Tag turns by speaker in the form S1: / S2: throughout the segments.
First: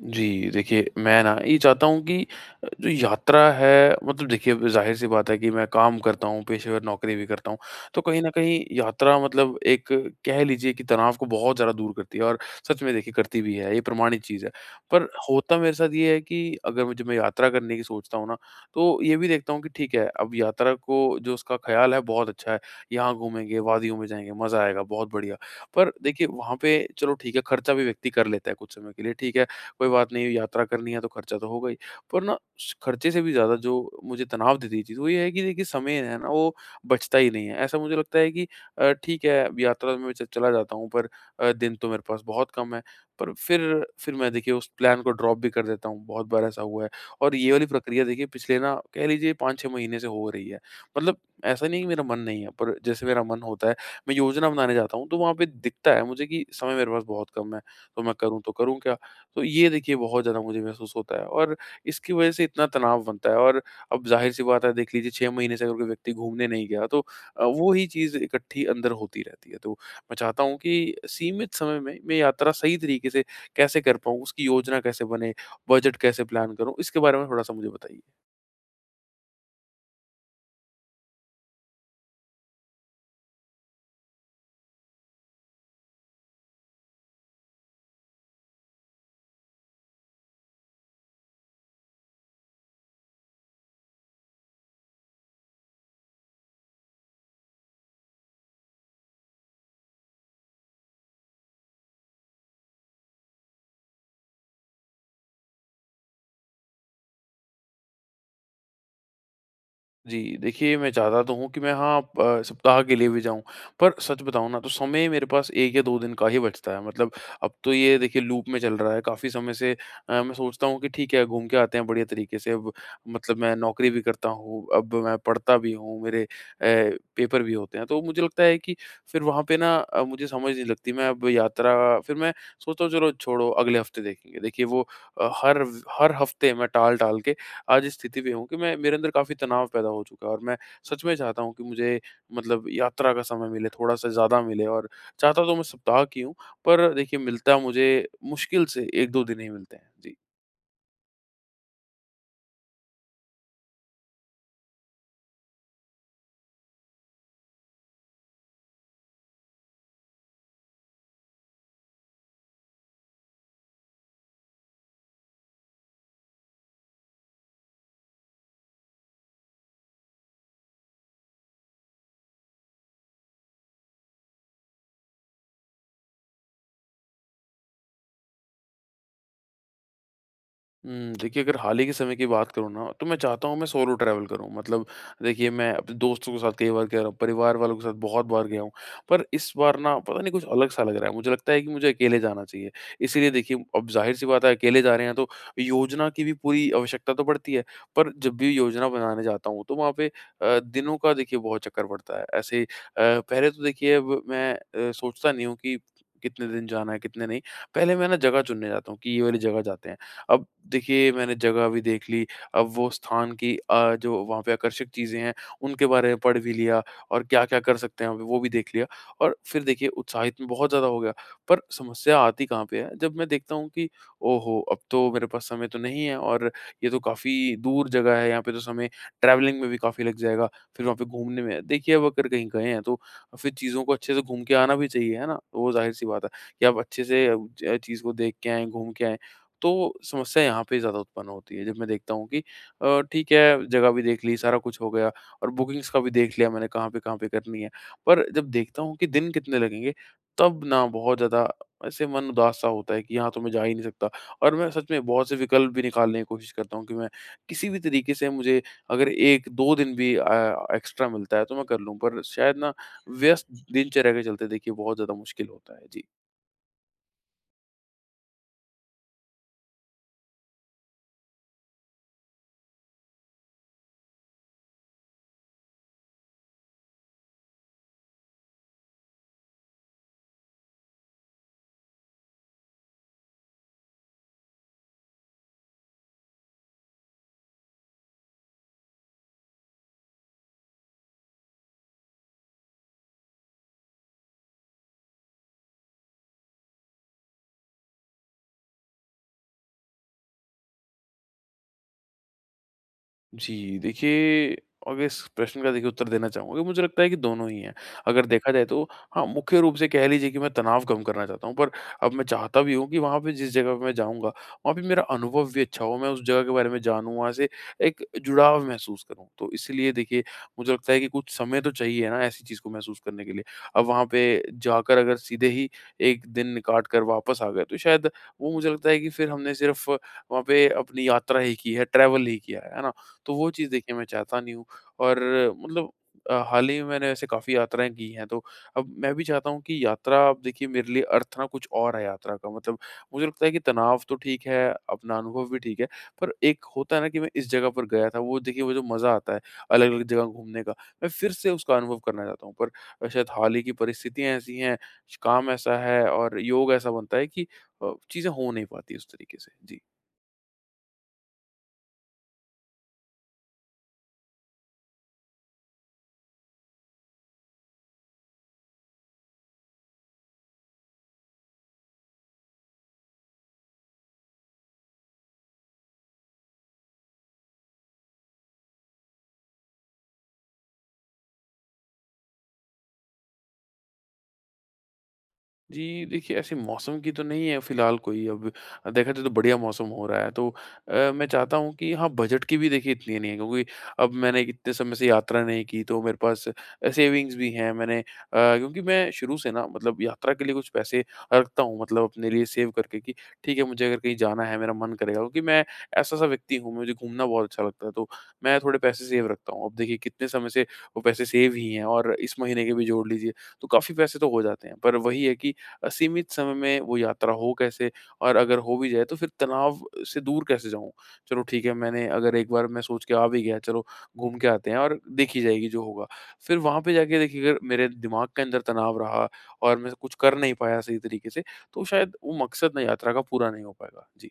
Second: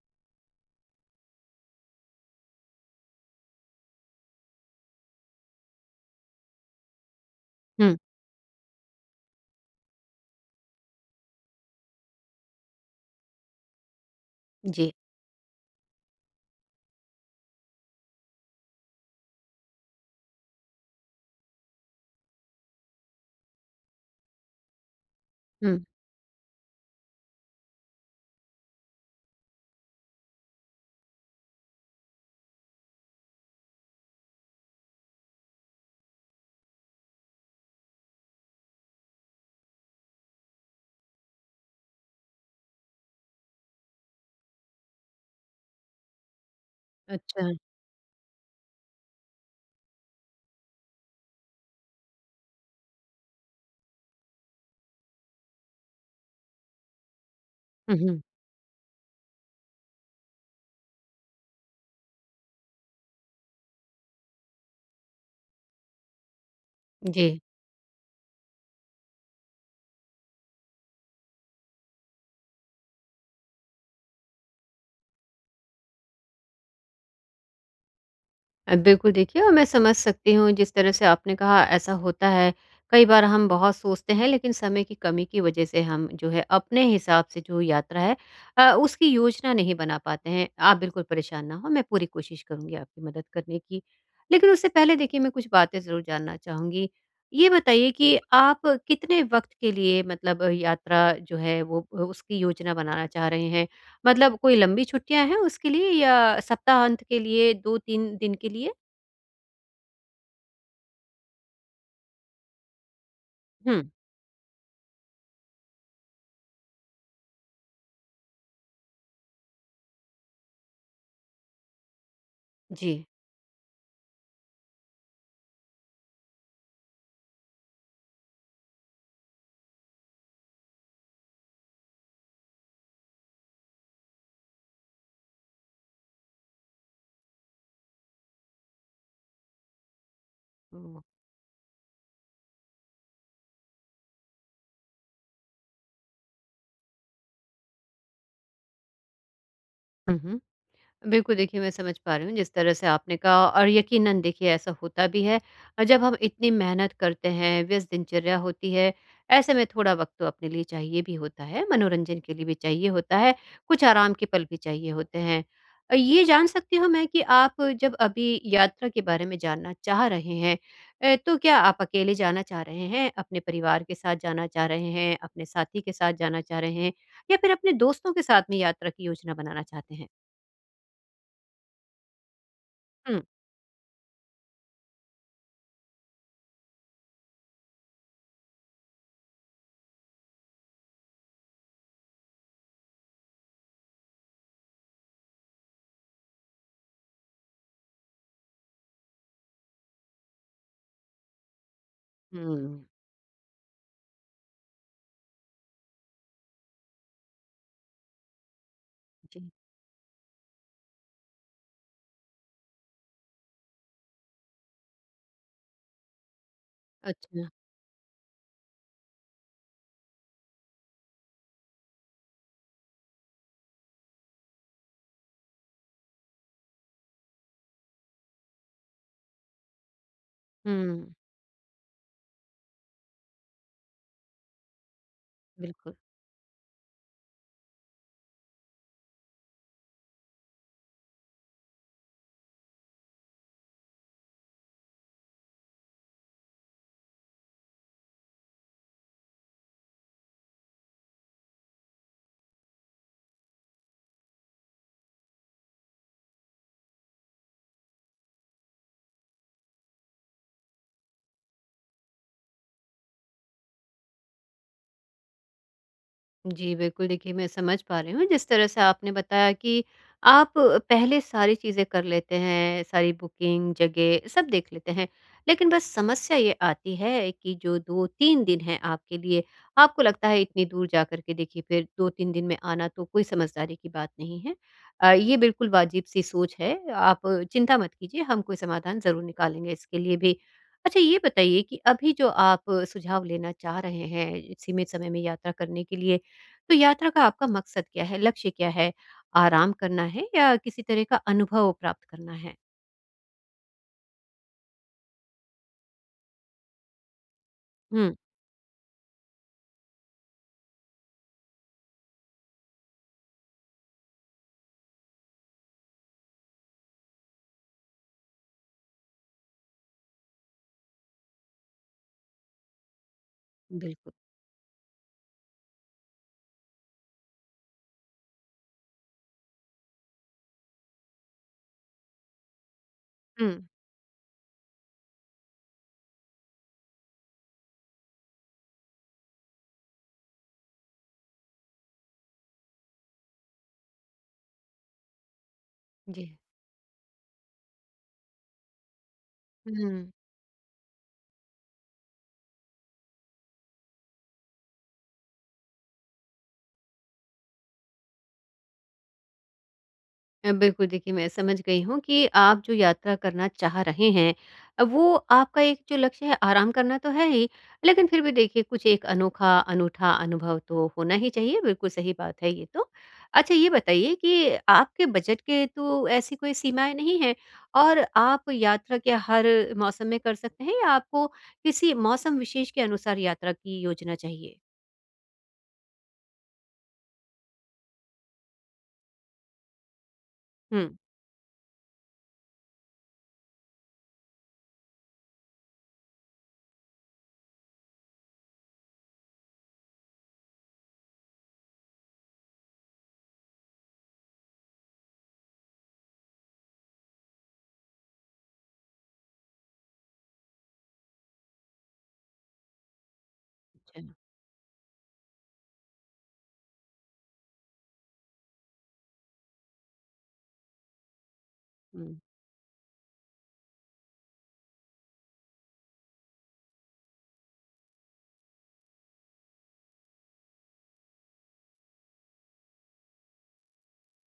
S1: जी, देखिए मैं ना ये चाहता हूँ कि जो यात्रा है मतलब देखिए अब ज़ाहिर-सी बात है कि मैं काम करता हूँ, पेशेवर नौकरी भी करता हूँ।
S2: हुँ,
S1: तो कहीं न कहीं यात्रा मतलब एक कह लीजिए कि तनाव को बहुत ज़्यादा दूर करती है और सच में देखिए करती भी है, ये प्रमाणित चीज़ है।
S2: जी।
S1: पर होता मेरे साथ ये है कि अगर मुझे मैं यात्रा करने की सोचता हूँ ना, तो ये भी देखता हूँ कि ठीक है, अब यात्रा को जो उसका ख़्याल है बहुत अच्छा है, यहाँ घूमेंगे, वादियों में जाएँगे, मज़ा आएगा, बहुत बढ़िया।
S2: हुँ,
S1: पर देखिए वहाँ पे चलो ठीक है, खर्चा भी व्यक्ति कर लेता है कुछ समय के लिए, ठीक है। कोई बात नहीं यात्रा करनी है तो खर्चा तो होगा ही। पर ना उस खर्चे से भी ज़्यादा जो मुझे तनाव देती है चीज़ वो ये है कि देखिए समय है ना वो बचता ही नहीं है। ऐसा मुझे लगता है कि ठीक है अब यात्रा में च चला जाता हूँ पर दिन तो मेरे पास बहुत कम है। पर फिर मैं देखिए उस प्लान को ड्रॉप भी कर देता हूँ, बहुत बार ऐसा हुआ है। और
S2: अच्छा।
S1: ये वाली प्रक्रिया देखिए पिछले ना कह लीजिए 5-6 महीने से हो रही है। मतलब ऐसा नहीं है कि मेरा मन नहीं है पर जैसे मेरा मन होता है, मैं योजना बनाने जाता हूँ तो वहाँ पे दिखता है मुझे कि समय मेरे पास बहुत कम है।
S2: हुँ,
S1: तो मैं
S2: हुँ,
S1: करूँ तो करूँ क्या? तो ये देखिए बहुत ज़्यादा मुझे महसूस होता है और इसकी वजह से इतना तनाव बनता है और अब ज़ाहिर-सी बात है देख लीजिए 6 महीने से अगर कोई व्यक्ति घूमने नहीं गया तो
S2: जी।
S1: वो ही चीज़ इकट्ठी अंदर होती रहती है। तो मैं चाहता हूँ कि सीमित समय में मैं यात्रा सही तरीके से कैसे कर पाऊँ? उसकी योजना कैसे बने? बजट कैसे प्लान करूँ? इसके बारे में थोड़ा-सा मुझे बताइए।
S2: बिल्कुल देखिए और मैं समझ सकती हूँ जिस तरह से आपने कहा ऐसा होता है। कई बार हम बहुत सोचते हैं लेकिन समय की कमी की वजह से हम जो है अपने हिसाब से जो यात्रा है उसकी योजना नहीं बना पाते हैं। आप बिल्कुल परेशान ना हों, मैं पूरी कोशिश करूँगी आपकी मदद करने की। लेकिन उससे पहले देखिए मैं कुछ बातें ज़रूर जानना चाहूँगी। ये बताइए कि आप कितने वक़्त के लिए मतलब यात्रा जो है वो उसकी योजना बनाना चाह रहे हैं? मतलब कोई लंबी छुट्टियाँ हैं उसके लिए या सप्ताहांत के लिए 2-3 दिन के लिए?
S1: जी, देखिए मैं चाहता तो हूँ कि मैं हाँ सप्ताह के लिए भी जाऊँ,
S2: हुँ।
S1: पर सच बताऊँ ना तो समय मेरे पास 1 या 2 दिन का ही बचता है। मतलब अब तो ये देखिए लूप में चल रहा है काफ़ी समय से मैं सोचता हूँ कि ठीक है घूम के आते हैं बढ़िया तरीके से अब
S2: जी।
S1: मतलब मैं नौकरी भी करता हूँ, अब मैं पढ़ता भी हूँ, मेरे पेपर भी होते हैं। तो मुझे लगता है कि फिर वहाँ पे ना मुझे समझ नहीं लगती मैं अब यात्रा फिर मैं सोचता हूँ चलो छोड़ो अगले हफ्ते देखेंगे। देखिए वो हर हफ्ते मैं टाल-टाल के आज इस स्थिति में हूँ कि मैं मेरे अंदर काफ़ी तनाव पैदा हो चुका है और मैं
S2: ओह!
S1: सच में चाहता हूँ कि मुझे मतलब यात्रा का समय मिले, थोड़ा-सा ज़्यादा मिले और चाहता तो मैं सप्ताह की हूँ, पर देखिए मिलता मुझे मुश्किल से 1-2 दिन ही मिलते हैं। जी।
S2: हुँ, हुँ। बिल्कुल देखिए, मैं समझ पा रही हूँ जिस तरह से आपने कहा और यकीनन देखिए ऐसा होता भी है। जब हम इतनी मेहनत करते हैं, व्यस्त दिनचर्या होती है, ऐसे में थोड़ा वक़्त तो अपने लिए चाहिए भी होता है, मनोरंजन के लिए भी चाहिए होता है, कुछ आराम के पल भी चाहिए होते हैं। ये जान सकती हूँ मैं कि आप जब अभी यात्रा के बारे में जानना चाह रहे हैं तो क्या आप अकेले जाना चाह रहे हैं, अपने परिवार के साथ जाना चाह रहे हैं, अपने साथी के साथ जाना चाह रहे हैं या फिर अपने दोस्तों के साथ में यात्रा की योजना बनाना चाहते हैं?
S1: हुँ, देखिए अगर हाल ही के समय की बात करूँ ना, तो मैं
S2: हुँ।
S1: चाहता हूँ मैं सोलो ट्रैवल करूँ। मतलब देखिए मैं अपने दोस्तों के साथ कई बार गया हूँ, परिवार वालों के साथ बहुत बार गया हूँ। पर इस बार ना पता नहीं कुछ अलग-सा लग रहा है। मुझे लगता है कि मुझे अकेले जाना चाहिए। इसीलिए देखिए अब ज़ाहिर-सी बात है अकेले जा रहे हैं तो योजना की भी पूरी आवश्यकता तो पड़ती है। पर जब भी योजना बनाने जाता हूँ, तो वहाँ पे दिनों का देखिए बहुत चक्कर पड़ता है। ऐसे ही
S2: हुँ।
S1: पहले तो देखिए अब मैं सोचता नहीं हूँ कि कितने दिन जाना है, कितने नहीं। पहले मैं ना जगह चुनने जाता हूँ कि ये वाली
S2: जी,
S1: जगह जाते हैं। अब देखिए मैंने जगह भी देख ली, अब वो स्थान की जो वहाँ पे आकर्षक चीज़ें हैं, उनके बारे में पढ़ भी लिया और
S2: अच्छा।
S1: क्या-क्या कर सकते हैं, वहाँ पे वो भी देख लिया और फिर देखिए उत्साहित मैं बहुत ज़्यादा हो गया। पर समस्या आती कहाँ पे है, जब मैं देखता हूँ कि ओहो! अब तो मेरे पास समय तो नहीं है और ये तो काफ़ी दूर जगह है, यहाँ पे तो समय ट्रैवलिंग में भी काफ़ी लग जाएगा, फिर वहाँ पे
S2: हुँ,
S1: घूमने में देखिए अब अगर कहीं गए हैं, तो फिर चीज़ों को अच्छे से घूम के आना भी चाहिए, है ना? तो वो
S2: बिल्कुल।
S1: ज़ाहिर-सी बात है कि आप अच्छे से ज चीज़ को देख के आएँ, घूम के आएँ। तो समस्या यहाँ पे ज़्यादा उत्पन्न होती है। जब मैं देखता हूँ कि ठीक है, जगह भी देख ली, सारा कुछ हो गया और बुकिंग्स का भी देख लिया मैंने कहाँ पे करनी है। पर जब देखता हूँ कि दिन कितने लगेंगे, तब ना बहुत ज़्यादा ऐसे मन उदास-सा होता है कि यहाँ तो मैं जा ही नहीं सकता। और मैं सच में बहुत से विकल्प भी निकालने की कोशिश करता हूँ कि मैं किसी भी तरीके से मुझे अगर 1-2 दिन भी एक्स्ट्रा मिलता है, तो मैं कर लूँ। पर शायद ना व्यस्त दिनचर्या के चलते देखिए बहुत ज़्यादा मुश्किल होता है। जी।
S2: जी, बिल्कुल देखिए मैं समझ पा रही हूँ जिस तरह से आपने बताया कि आप पहले सारी चीज़ें कर लेते हैं, सारी बुकिंग, जगह सब देख लेते हैं। लेकिन बस समस्या ये आती है कि जो 2-3 दिन हैं आपके लिए, आपको लगता है इतनी दूर जाकर के देखिए फिर 2-3 दिन में आना तो कोई समझदारी की बात नहीं है। ये बिल्कुल वाजिब-सी सोच है, आप चिंता मत कीजिए, हम कोई समाधान ज़रूर निकालेंगे इसके लिए भी। अच्छा ये बताइए कि अभी जो आप सुझाव लेना चाह रहे हैं, सीमित समय में यात्रा करने के लिए, तो यात्रा का आपका मकसद क्या है? लक्ष्य क्या है? आराम करना है या किसी तरह का अनुभव प्राप्त करना है?
S1: जी, देखिए अगर इस प्रश्न का देखिए उत्तर देना चाहूँगा कि मुझे लगता है कि दोनों ही हैं।
S2: हुँ,
S1: अगर देखा जाए तो हाँ, मुख्य रूप से कह लीजिए कि मैं तनाव कम करना चाहता हूँ, पर अब मैं चाहता भी हूँ कि वहाँ पे जिस जगह पे मैं जाऊँगा, वहाँ पे मेरा अनुभव भी अच्छा हो, मैं उस जगह के बारे में जानूँ, वहाँ से एक जुड़ाव महसूस करूँ। तो इसीलिए देखिए मुझे लगता है कि कुछ समय तो चाहिए ना ऐसी चीज़ को महसूस करने के लिए। अब वहाँ
S2: बिल्कुल।
S1: पे जाकर अगर सीधे ही 1 दिन काट कर वापस आ गए, तो शायद वो मुझे लगता है कि फिर हमने सिर्फ़ वहाँ पे अपनी यात्रा ही की है, ट्रैवल ही किया है ना? तो
S2: हुँ,
S1: वो चीज़ देखिए मैं चाहता नहीं हूँ और मतलब हाल ही में मैंने ऐसे काफ़ी यात्राएँ की हैं, तो अब मैं भी चाहता हूँ कि यात्रा अब देखिए मेरे लिए अर्थ ना कुछ और है यात्रा का मतलब मुझे लगता है कि तनाव तो ठीक है, अपना अनुभव भी ठीक है,
S2: जी।
S1: पर एक होता है ना कि मैं इस जगह पर गया था, वो देखिए वो जो मज़ा आता है अलग-अलग
S2: हुँ।
S1: जगह घूमने का, मैं फिर से उसका अनुभव करना चाहता हूँ। पर शायद हाल ही की परिस्थितियाँ ऐसी हैं, श काम ऐसा है और योग ऐसा बनता है कि चीज़ें हो नहीं पाती उस तरीके से। जी।
S2: बिल्कुल देखिए मैं समझ गई हूँ कि आप जो यात्रा करना चाह रहे हैं वो आपका एक जो लक्ष्य है आराम करना तो है ही लेकिन फिर भी देखिए कुछ एक अनोखा अनूठा अनुभव तो होना ही चाहिए बिल्कुल सही बात है ये तो। अच्छा ये बताइए कि आपके बजट के तो ऐसी कोई सीमाएँ नहीं हैं और आप यात्रा क्या हर मौसम में कर सकते हैं या आपको किसी मौसम विशेष के अनुसार यात्रा की योजना चाहिए?
S1: जी, देखिए ऐसे मौसम की तो नहीं है फ़िलहाल कोई अब देखा जाए तो बढ़िया मौसम हो रहा है तो
S2: हुँ,
S1: मैं चाहता हूँ कि हाँ, बजट की भी देखिए इतनी नहीं है क्योंकि अब मैंने इतने समय से यात्रा नहीं की तो मेरे पास सेविंग्स भी हैं मैंने क्योंकि मैं शुरू से ना मतलब यात्रा के लिए कुछ पैसे रखता हूँ मतलब अपने लिए सेव करके कि ठीक है, मुझे अगर कहीं जाना है मेरा मन करेगा क्योंकि मैं ऐसा-सा व्यक्ति हूँ, मुझे घूमना बहुत अच्छा लगता है तो मैं थोड़े पैसे सेव रखता हूँ। अब देखिए कितने समय से वो पैसे सेव ही हैं और इस महीने के भी जोड़ लीजिए तो काफ़ी
S2: अच्छा,
S1: पैसे तो हो जाते हैं। पर वही है कि सीमित समय में वो यात्रा हो कैसे और अगर हो भी जाए तो फिर तनाव से दूर कैसे जाऊँ? चलो ठीक है मैंने
S2: हुँ।
S1: अगर एक बार मैं सोच के आ भी गया चलो घूम के आते हैं और देखी जाएगी जो होगा। फिर वहाँ पे जाके देखिए अगर मेरे दिमाग के अंदर तनाव रहा और मैं कुछ कर नहीं पाया सही तरीके से, तो शायद वो मकसद ना यात्रा का पूरा नहीं हो पाएगा। जी।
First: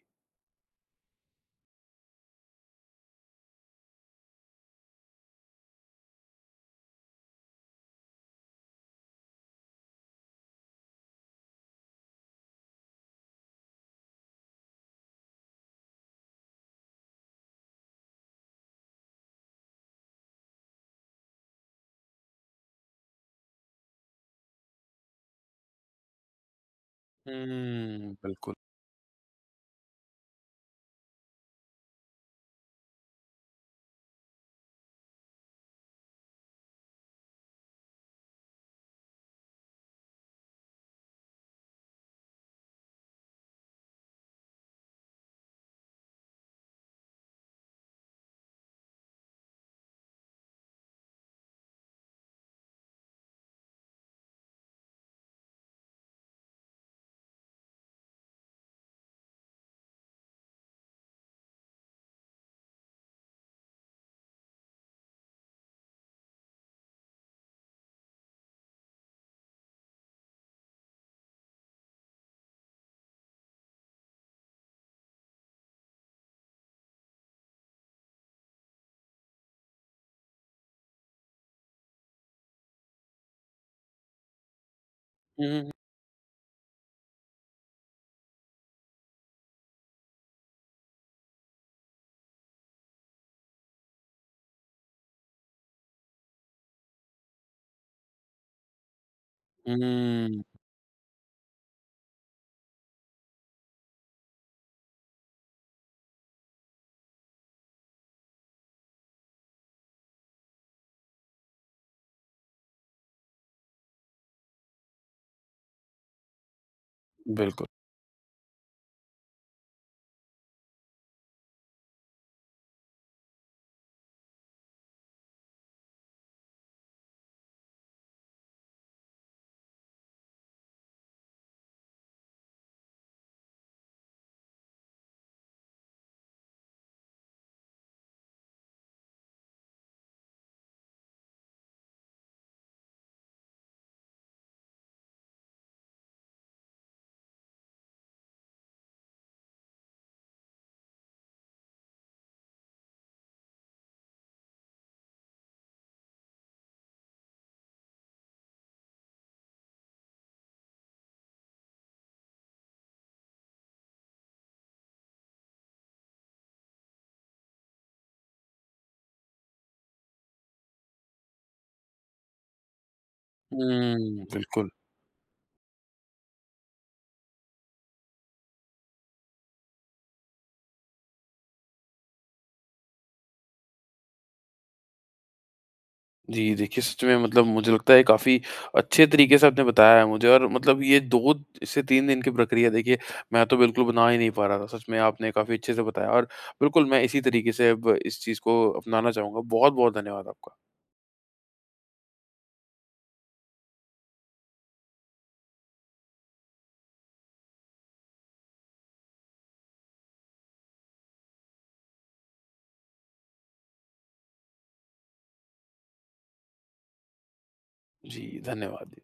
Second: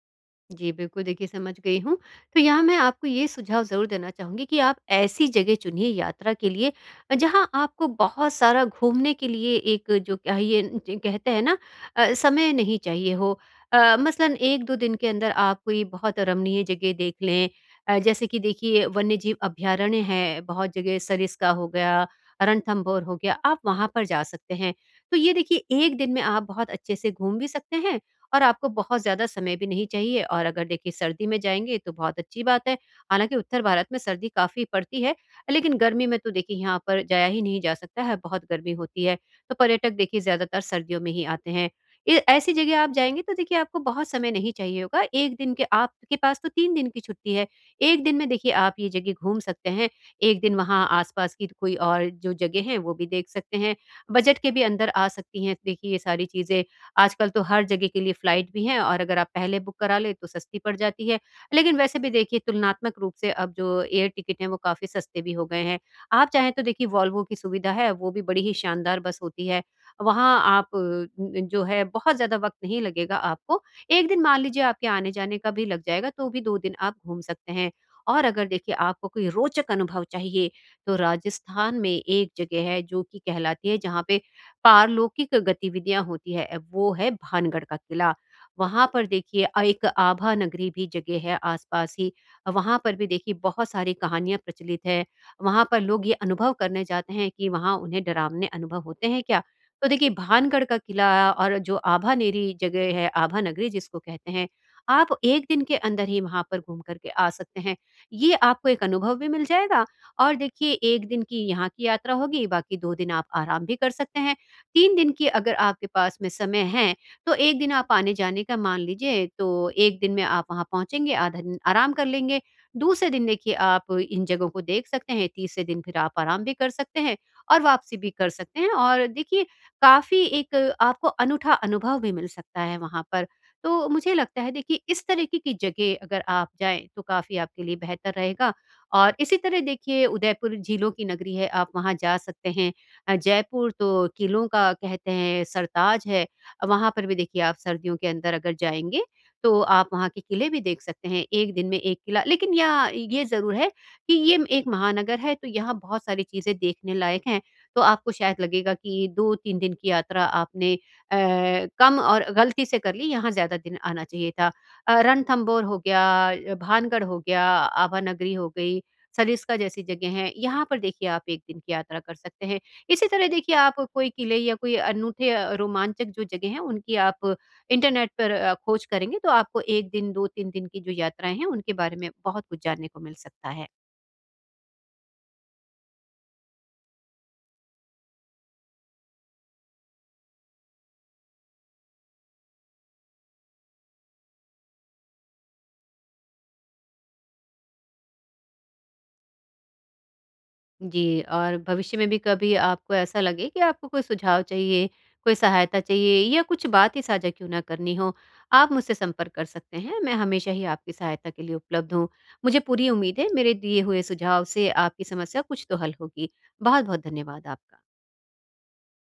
S2: जी, बिल्कुल देखिए समझ गई हूँ। तो यहाँ मैं आपको ये सुझाव ज़रूर देना चाहूँगी कि आप ऐसी जगह चुनिए यात्रा के लिए जहाँ आपको बहुत सारा घूमने के लिए एक जो चाहिए ज कहते हैं ना समय नहीं चाहिए हो। मसलन 1-2 दिन के अंदर आप कोई बहुत रमणीय जगह देख लें। जैसे कि देखिए वन्यजीव अभयारण्य है, बहुत जगह सरिस्का हो गया, रणथंभौर हो गया, आप वहाँ पर जा सकते हैं। तो ये देखिए 1 दिन में आप बहुत अच्छे से घूम भी सकते हैं
S1: हुँ,
S2: और
S1: बिल्कुल।
S2: आपको बहुत ज़्यादा समय भी नहीं चाहिए और अगर देखिए सर्दी में जाएँगे तो बहुत अच्छी बात है। हालाँकि उत्तर भारत में सर्दी काफ़ी पड़ती है, लेकिन गर्मी में तो देखिए यहाँ पर जाया ही नहीं जा सकता है, बहुत गर्मी होती है। तो पर्यटक देखिए ज़्यादातर सर्दियों में ही आते हैं। ए ऐसी जगह आप जाएँगे तो देखिए आपको बहुत समय नहीं चाहिए होगा, 1 दिन के आपके पास तो 3 दिन की छुट्टी है। 1 दिन में देखिए आप ये जगह घूम सकते हैं, 1 दिन वहाँ आस-पास की कोई और जो जगह हैं वो भी देख सकते हैं, बजट के भी अंदर आ सकती हैं देखिए ये सारी चीज़ें। आजकल तो हर जगह के लिए फ्लाइट भी हैं और अगर आप पहले बुक करा लें तो सस्ती पड़ जाती है। लेकिन वैसे भी देखिए तुलनात्मक रूप से अब जो एयर टिकट हैं वो काफ़ी सस्ते भी हो गए हैं। आप चाहें तो देखिए वॉल्वो की सुविधा है, वो भी बड़ी ही शानदार बस होती है। वहाँ आप जो है बहुत ज़्यादा वक़्त नहीं लगेगा आपको। 1 दिन मान लीजिए आपके आने-जाने का भी लग जाएगा तो भी 2 दिन आप घूम सकते हैं। और अगर देखिए आपको कोई रोचक अनुभव चाहिए तो राजस्थान में एक जगह है जो कि कहलाती है जहाँ पे पारलौकिक
S1: हुँ, हुँ, हुँ।
S2: गतिविधियाँ होती है वो है भानगढ़ का किला। वहाँ पर देखिए एक आभा नगरी भी जगह है आस-पास ही। वहाँ पर भी देखिए बहुत सारी कहानियाँ प्रचलित है। वहाँ पर लोग ये अनुभव करने जाते हैं कि वहाँ उन्हें डरावने अनुभव होते हैं क्या? तो देखिए
S1: हुँ,
S2: भानगढ़ का किला और जो आभानेरी जगह है, आभा नगरी जिसको कहते हैं, आप 1 दिन के अंदर ही वहाँ पर घूम कर के आ सकते हैं। ये आपको एक अनुभव भी मिल जाएगा और देखिए 1 दिन की यहाँ की यात्रा होगी, बाकी 2 दिन आप आराम भी कर सकते हैं। 3 दिन की अगर आपके पास में समय है, तो 1
S1: बिल्कुल।
S2: दिन आप आने-जाने का मान लीजिए, तो 1 दिन में आप वहाँ पहुँचेंगे, आधा दिन आराम कर लेंगे। दूसरे दिन देखिए आप इन जगहों को देख सकते हैं, तीसरे दिन फिर आप आराम भी कर सकते हैं और वापसी भी कर सकते हैं और देखिए काफ़ी एक आपको अनूठा अनुभव भी मिल सकता है वहाँ पर। तो मुझे लगता है देखिए इस तरीके की जगह अगर आप जाएँ, तो काफ़ी आपके लिए बेहतर रहेगा और इसी तरह देखिए उदयपुर झीलों की नगरी है, आप वहाँ जा सकते हैं। जयपुर तो किलों का कहते हैं सरताज है। वहाँ पर भी देखिए आप सर्दियों के अंदर अगर जाएँगे, तो आप वहाँ के किले भी देख सकते हैं। 1 दिन में 1 किला लेकिन यहाँ ये ज़रूर है कि ये एक महानगर है, तो यहाँ बहुत सारी चीज़ें देखने लायक हैं। तो आपको शायद लगेगा कि 2-3 दिन की यात्रा आपने अ, कम और गलती से कर ली, यहाँ ज़्यादा दिन आना चाहिए था। रणथंबोर हो गया, भानगढ़ हो गया, आभा नगरी हो गई, सरिस्का जैसी जगह हैं। यहाँ पर देखिए आप 1 दिन की यात्रा कर सकते हैं। इसी तरह देखिए आप कोई
S1: हुँ,
S2: किले या
S1: बिल्कुल।
S2: कोई अनूठे रोमांचक जो जगह हैं उनकी आप इंटरनेट पर खोज करेंगे तो आपको 1 दिन 2-3 दिन की जो यात्राएँ हैं उनके बारे में बहुत कुछ जानने को मिल सकता है।
S1: जी, देखिए सच में मतलब मुझे लगता है काफ़ी अच्छे तरीके से आपने बताया है मुझे और मतलब ये 2 से 3 दिन की प्रक्रिया देखिए मैं तो बिल्कुल बना ही नहीं पा रहा था। सच में आपने काफ़ी अच्छे से बताया और बिल्कुल मैं इसी तरीके से अब इस चीज़ को अपनाना चाहूँगा। बहुत-बहुत धन्यवाद आपका।
S2: जी, और भविष्य में भी कभी आपको ऐसा लगे कि आपको कोई सुझाव चाहिए, कोई सहायता चाहिए या कुछ बात ही साझा क्यों ना करनी हो, आप मुझसे संपर्क कर सकते हैं। मैं हमेशा ही आपकी सहायता के लिए उपलब्ध हूँ। मुझे पूरी उम्मीद है मेरे दिए हुए सुझाव से आपकी समस्या कुछ तो हल होगी। बहुत-बहुत धन्यवाद आपका।
S1: जी, धन्यवाद।